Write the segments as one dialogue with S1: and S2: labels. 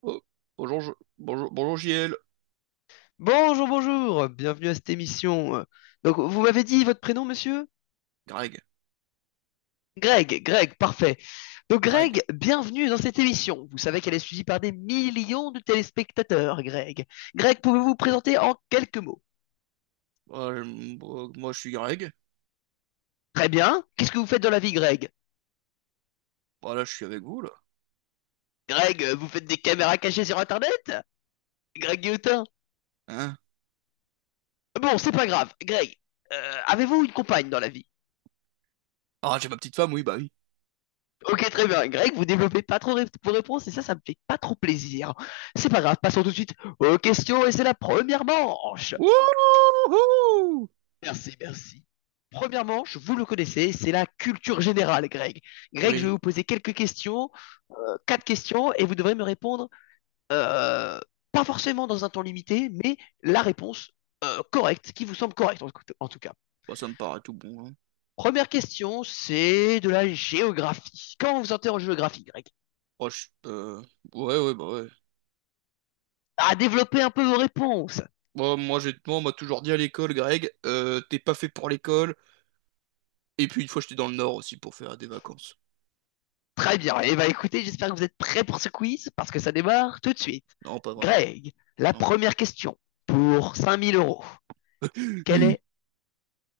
S1: Oh, bonjour, bonjour, bonjour JL.
S2: Bonjour, bonjour, bienvenue à cette émission. Donc, vous m'avez dit votre prénom, monsieur?
S1: Greg,
S2: Greg, parfait. Donc,
S1: Greg.
S2: Greg, bienvenue dans cette émission. Vous savez qu'elle est suivie par des millions de téléspectateurs, Greg. Greg, pouvez-vous vous présenter en quelques mots?
S1: Moi, je suis Greg.
S2: Très bien. Qu'est-ce que vous faites dans la vie, Greg?
S1: Voilà, je suis avec vous, là.
S2: Greg, vous faites des caméras cachées sur Internet? Greg Guillotin?
S1: Hein?
S2: Bon, c'est pas grave. Greg, avez-vous une compagne dans la vie?
S1: Ah, j'ai ma petite femme, oui, bah oui.
S2: Ok, très bien. Greg, vous développez pas trop vos réponses et ça me fait pas trop plaisir. C'est pas grave, passons tout de suite aux questions, et c'est la première manche.
S1: Wouhou!
S2: Merci, merci. Première manche, vous le connaissez, c'est la culture générale, Greg. Greg, je vais
S1: Oui,
S2: vous poser quelques questions, quatre questions, et vous devrez me répondre, euh, pas forcément dans un temps limité, mais la réponse correcte, qui vous semble correcte, en, en tout cas.
S1: bah ça me paraît tout bon, hein.
S2: Première question, c'est de la géographie. Comment vous sentez en géographie, Greg?
S1: moi je- euh, Ouais, ouais, bah ouais.
S2: À développer un peu vos réponses.
S1: Moi, on m'a toujours dit à l'école, Greg, t'es pas fait pour l'école. Et puis, une fois, j'étais dans le Nord aussi pour faire des vacances.
S2: Très bien. Et bah écoutez, j'espère que vous êtes prêts pour ce quiz parce que ça démarre tout de suite.
S1: Non, pas vraiment.
S2: Greg, la
S1: Non.
S2: première question pour 5000 euros. Quel
S1: Oui.
S2: est,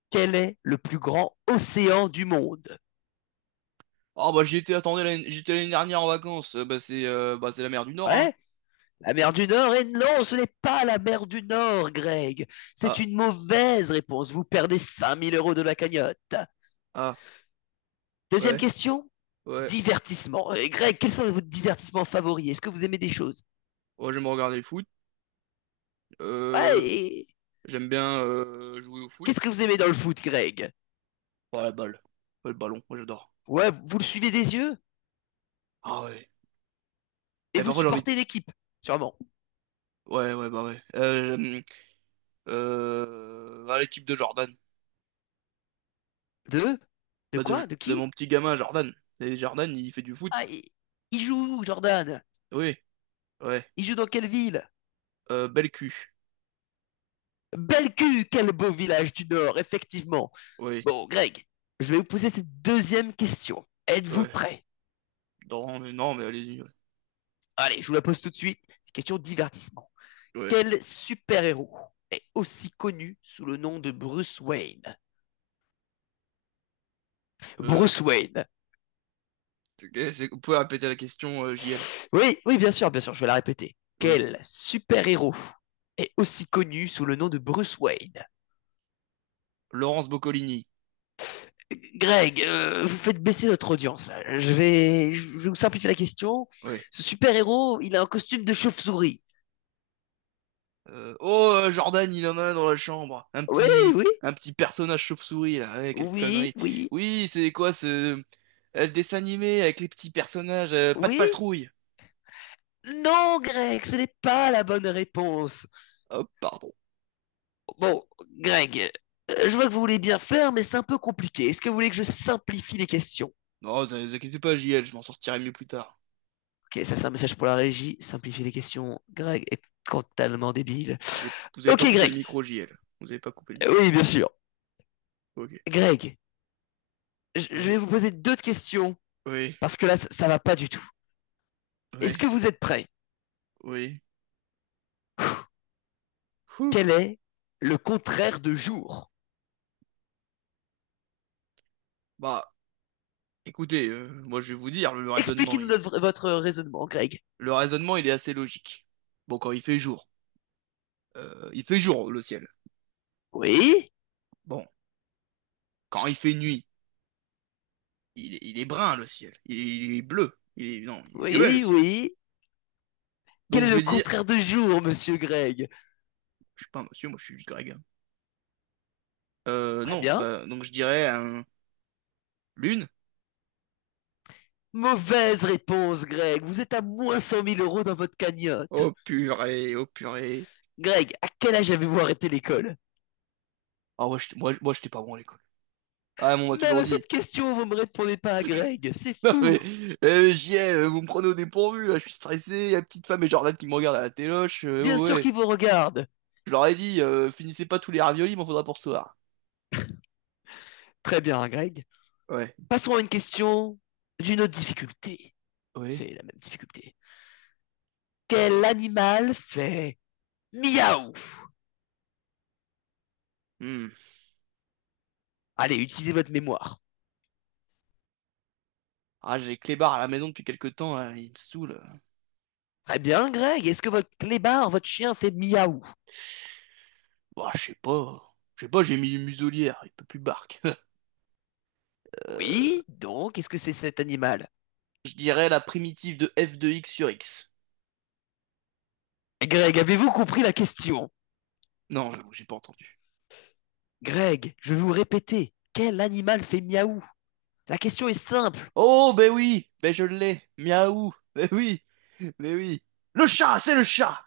S2: quel est le plus grand océan du monde?
S1: Ah, bah, j'y étais, attendez, j'y étais l'année dernière en vacances. Bah, c'est la mer du Nord, hein.
S2: Ouais, la mer du Nord. Et non, ce n'est pas la mer du Nord, Greg. C'est
S1: Ah,
S2: une mauvaise réponse. Vous perdez 5000 euros de la cagnotte.
S1: ah,
S2: Deuxième
S1: ouais,
S2: question,
S1: ouais.
S2: divertissement. Et Greg, quels sont vos divertissements favoris? Est-ce que vous aimez des choses?
S1: Ouais, j'aime regarder le foot.
S2: Ouais,
S1: Euh,
S2: et
S1: j'aime bien jouer au foot.
S2: qu'est-ce que vous aimez dans le foot, Greg?
S1: Ouais, la balle. Ouais, le ballon, moi j'adore.
S2: Ouais, vous le suivez des yeux?
S1: Ah ouais.
S2: Et
S1: Et
S2: vous
S1: parfois j'ai envie de...
S2: supportez l'équipe, sûrement.
S1: Ouais, ouais, bah ouais. À l'équipe de Jordan.
S2: De? De
S1: Bah
S2: quoi? De
S1: de mon
S2: qui?
S1: petit gamin Jordan. Et Jordan, il fait du foot.
S2: Ah, il joue où, Jordan?
S1: Oui, ouais.
S2: Il joue dans quelle ville?
S1: Bel cul.
S2: Belcu, quel beau village du Nord, effectivement.
S1: Oui,
S2: Bon, Greg, je vais vous poser cette deuxième question. Êtes-vous
S1: ouais.
S2: prêt?
S1: Non, mais non, mais allez-y. Ouais.
S2: Allez, je vous la pose tout de suite. C'est question divertissement.
S1: Ouais.
S2: Quel super-héros est aussi connu sous le nom de Bruce Wayne?
S1: Euh,
S2: Bruce Wayne.
S1: vous pouvez répéter la question, JL.
S2: Oui, oui, bien sûr, je vais la répéter.
S1: Oui.
S2: Quel super-héros est aussi connu sous le nom de Bruce Wayne?
S1: Laurence Boccolini.
S2: Greg, vous faites baisser notre audience, là. Je vais vous simplifier la question.
S1: Oui.
S2: Ce super-héros, il a un costume de chauve-souris.
S1: Oh, Jordan, il en a un dans la chambre.
S2: Oui, oui,
S1: Un petit personnage chauve-souris, là. Ouais, quelle
S2: oui,
S1: connerie.
S2: oui,
S1: Oui, c'est quoi ce... euh, Le dessin animé avec les petits personnages. Pas de
S2: oui.
S1: patrouille.
S2: Non, Greg, ce n'est pas la bonne réponse.
S1: Oh, pardon.
S2: Bon, Greg, je vois que vous voulez bien faire, mais c'est un peu compliqué. Est-ce que vous voulez que je simplifie les questions?
S1: Non, ne vous inquiétez pas, JL, je m'en sortirai mieux plus tard.
S2: Ok, ça c'est un message pour la régie. Simplifier les questions. Greg est totalement débile.
S1: J'ai... Vous avez
S2: Ok,
S1: pas coupé le
S2: Greg.
S1: micro, JL. Vous avez pas coupé le micro.
S2: Oui, bien sûr.
S1: Ok.
S2: Greg, je
S1: Oui,
S2: vais vous poser deux questions.
S1: oui,
S2: Parce que là, ça va pas du tout. Est-ce
S1: oui,
S2: que vous êtes prêts?
S1: oui. Ouh.
S2: Quel est le contraire de jour?
S1: Bah, écoutez, moi je vais vous dire,
S2: Expliquez-nous notre- votre raisonnement, Greg.
S1: le raisonnement, il est assez logique. Bon, quand il fait jour, le ciel.
S2: Oui,
S1: Bon, quand il fait nuit, il est brun le ciel. Il est bleu. Il est, non, il est violet le
S2: oui,
S1: ciel.
S2: oui. Quel
S1: Donc
S2: est
S1: je
S2: le
S1: vais dire,
S2: contraire de jour, monsieur Greg?
S1: je suis pas un monsieur, moi je suis Greg, hein.
S2: Très
S1: Non,
S2: bien.
S1: bah, donc je dirais un lune.
S2: Mauvaise réponse, Greg. Vous êtes à moins 100 000 euros dans votre cagnotte.
S1: Oh purée, oh purée.
S2: Greg, à quel âge avez-vous arrêté l'école?
S1: Ah ouais, moi j'étais pas bon à l'école. Ah, mais on m'a
S2: Même
S1: toujours
S2: à
S1: dit.
S2: cette question, vous ne me répondez pas, à Greg. C'est
S1: Non mais,
S2: fou.
S1: JL, vous me prenez au dépourvu là, je suis stressé, la petite femme et Jordan qui me regardent à la téloche,
S2: Bien
S1: oh
S2: sûr
S1: ouais.
S2: qu'il vous regarde.
S1: Je leur ai dit, finissez pas tous les raviolis, m'en faudra pour ce soir.
S2: Très bien, Greg.
S1: Ouais.
S2: Passons à une question d'une autre difficulté.
S1: Oui.
S2: C'est la même difficulté. Quel animal fait miaou?
S1: Hmm.
S2: Allez, utilisez votre mémoire.
S1: Ah, j'ai les clébards à la maison depuis quelque temps, hein, ils me saoulent.
S2: Très bien, Greg. Est-ce que votre clébard, votre chien, fait miaou?
S1: Bah, je sais pas. Je sais pas, j'ai mis une muselière, il peut plus barque. Euh,
S2: Oui, donc, est-ce que c'est cet animal?
S1: je dirais la primitive de f de x sur x.
S2: Greg, avez-vous compris la question?
S1: Non, j'avoue, j'ai pas entendu.
S2: Greg, je vais vous répéter. Quel animal fait miaou? La question est simple.
S1: Oh, ben oui, ben je l'ai. Miaou, ben oui, ben oui. Le chat, c'est le chat!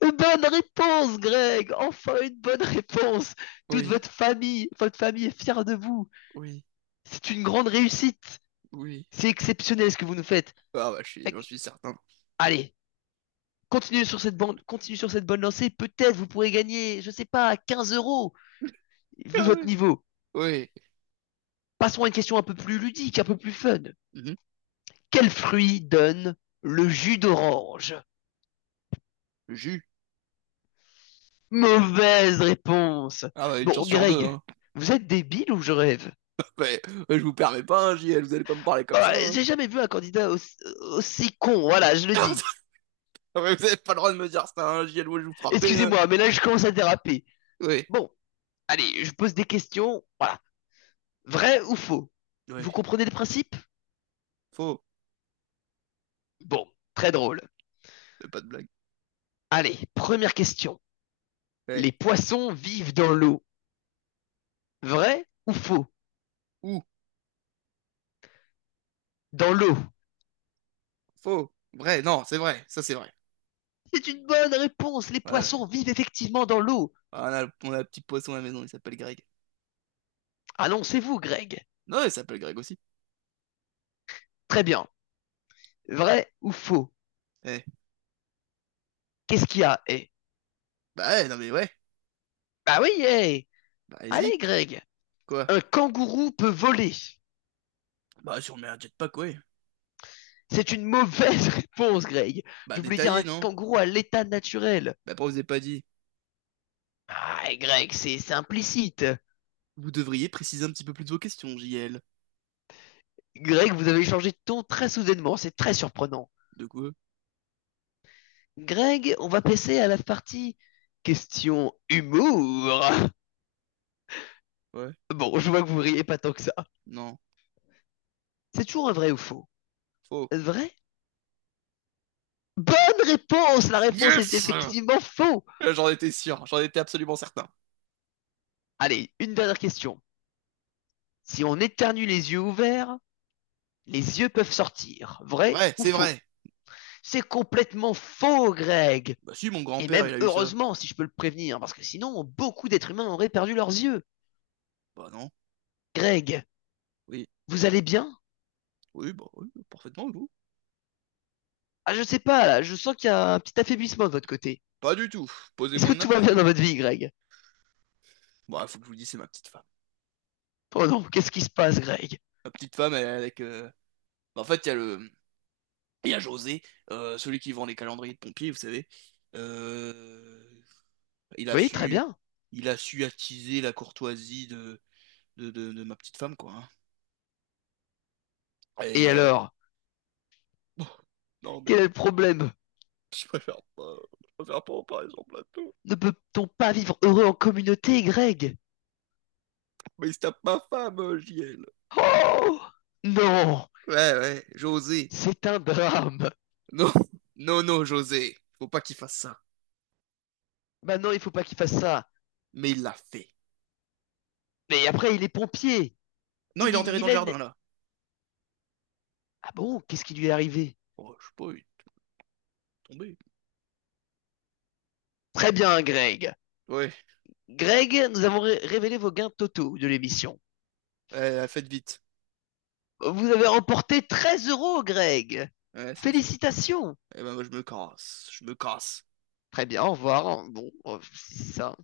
S2: Bonne réponse, Greg. Enfin une bonne réponse. Toute
S1: Oui,
S2: votre famille, votre famille est fière de vous.
S1: oui,
S2: C'est une grande réussite.
S1: oui.
S2: C'est exceptionnel ce que vous nous faites.
S1: Ah bah, j'en suis certain.
S2: Allez, continuez sur cette bande, continuez sur cette bonne lancée. Peut-être vous pourrez gagner, je sais pas, 15 euros, vu
S1: Ah
S2: votre
S1: ouais.
S2: niveau.
S1: Oui.
S2: Passons à une question un peu plus ludique, un peu plus fun.
S1: Mhm.
S2: Quel fruit donne le jus d'orange?
S1: Le jus.
S2: Mauvaise réponse.
S1: Ah bah, une chance
S2: Bon,
S1: sur deux,
S2: Greg,
S1: hein.
S2: vous êtes débile ou je rêve?
S1: Mais, mais je vous permets pas, hein, JL, vous allez pas me parler comme ça,
S2: Ah,
S1: hein.
S2: j'ai jamais vu un candidat aussi, aussi con, voilà, je le dis.
S1: Ah ouais, vous avez pas le droit de me dire ça, hein, JL, ouais, je vous frappais, hein.
S2: Excusez-moi, mais là je commence à déraper.
S1: Oui,
S2: Bon, allez, je pose des questions, voilà. Vrai ou faux?
S1: oui.
S2: Vous comprenez le principe?
S1: Faux.
S2: Bon, très drôle.
S1: C'est pas de blague.
S2: Allez, première question.
S1: Ouais.
S2: Les poissons vivent dans l'eau. Vrai ou faux?
S1: Ou,
S2: Dans l'eau.
S1: faux, vrai, non, c'est vrai, ça c'est vrai.
S2: C'est une bonne réponse. Les
S1: Ouais, ouais.
S2: poissons vivent effectivement dans l'eau.
S1: Ah, on a un petit poisson à la maison, il s'appelle Greg.
S2: Annoncez-vous, Greg.
S1: Non, il s'appelle Greg aussi.
S2: Très bien. Vrai ou faux?
S1: Eh,
S2: Qu'est-ce qu'il y a, eh?
S1: bah ouais, non mais ouais,
S2: Bah oui, eh!
S1: bah allez-y,
S2: Allez, Greg.
S1: quoi?
S2: Un kangourou peut voler.
S1: Bah si on met un jetpack, ouais.
S2: C'est une mauvaise réponse, Greg.
S1: Bah
S2: Je voulais dire
S1: détaillé,
S2: un
S1: non?
S2: kangourou à l'état naturel.
S1: Bah pourquoi vous avez pas dit?
S2: Ah, Greg, c'est implicite.
S1: Vous devriez préciser un petit peu plus de vos questions, JL.
S2: Greg, vous avez changé de ton très soudainement. C'est très surprenant.
S1: De quoi?
S2: Greg, on va passer à la partie question humour.
S1: Ouais,
S2: Bon, je vois que vous riez pas tant que ça.
S1: non,
S2: C'est toujours un vrai ou faux?
S1: faux.
S2: Vrai? Bonne réponse! La réponse est
S1: Yes!
S2: effectivement faux!
S1: Là, j'en étais sûr, j'en étais absolument certain.
S2: Allez, une dernière question. Si on éternue les yeux ouverts, les yeux peuvent sortir. Vrai
S1: Vrai,
S2: ou
S1: c'est
S2: faux?
S1: vrai.
S2: C'est complètement faux, Greg!
S1: Bah si, mon
S2: Et
S1: grand-père,
S2: même
S1: il a eu ça.
S2: heureusement, si je peux le prévenir, parce que sinon, beaucoup d'êtres humains auraient perdu leurs yeux.
S1: Bah non,
S2: Greg,
S1: oui,
S2: vous allez bien?
S1: oui, bah oui, parfaitement, vous.
S2: Ah, je sais pas, là, je sens qu'il y a un petit affaiblissement de votre côté.
S1: Pas du tout,
S2: Est-ce que
S1: posez-moi
S2: tout va bien
S1: n'importe
S2: dans
S1: quoi.
S2: votre vie, Greg?
S1: Bah, faut que je vous dise, c'est ma petite femme.
S2: Oh non, qu'est-ce qui se passe, Greg?
S1: La petite femme elle avec. Bah, en fait, il y a José, celui qui vend les calendriers de pompiers, vous savez. Euh, il a
S2: Oui, très
S1: su,
S2: bien.
S1: il a su attiser la courtoisie de, de ma petite femme, quoi, hein.
S2: Et
S1: Et euh,
S2: alors?
S1: bon, non
S2: Quel est
S1: mais
S2: le problème?
S1: je préfère pas, je préfère pas en parler sur le plateau.
S2: Ne peut-on pas vivre heureux en communauté, Greg?
S1: Mais il se tape ma femme, JL.
S2: Oh! Non!
S1: Ouais, ouais, José.
S2: C'est un drame!
S1: Non, non, non, José. Faut pas qu'il fasse ça.
S2: Maintenant, il faut pas qu'il fasse ça.
S1: Mais il l'a fait.
S2: Mais après, il est pompier.
S1: Non, il est enterré
S2: Il
S1: dans le
S2: a... une-
S1: jardin là.
S2: Ah bon? Qu'est-ce qui lui est arrivé?
S1: Oh, je sais pas, il est tombé.
S2: Très bien, Greg.
S1: Ouais,
S2: Greg, nous avons révélé vos gains totaux de l'émission.
S1: ouais, faites vite.
S2: Vous avez remporté 13 euros, Greg.
S1: Ouais, c'est ça.
S2: Félicitations.
S1: Eh ben, moi, je me casse. Je me casse.
S2: Très bien, au revoir. Bon, c'est ça.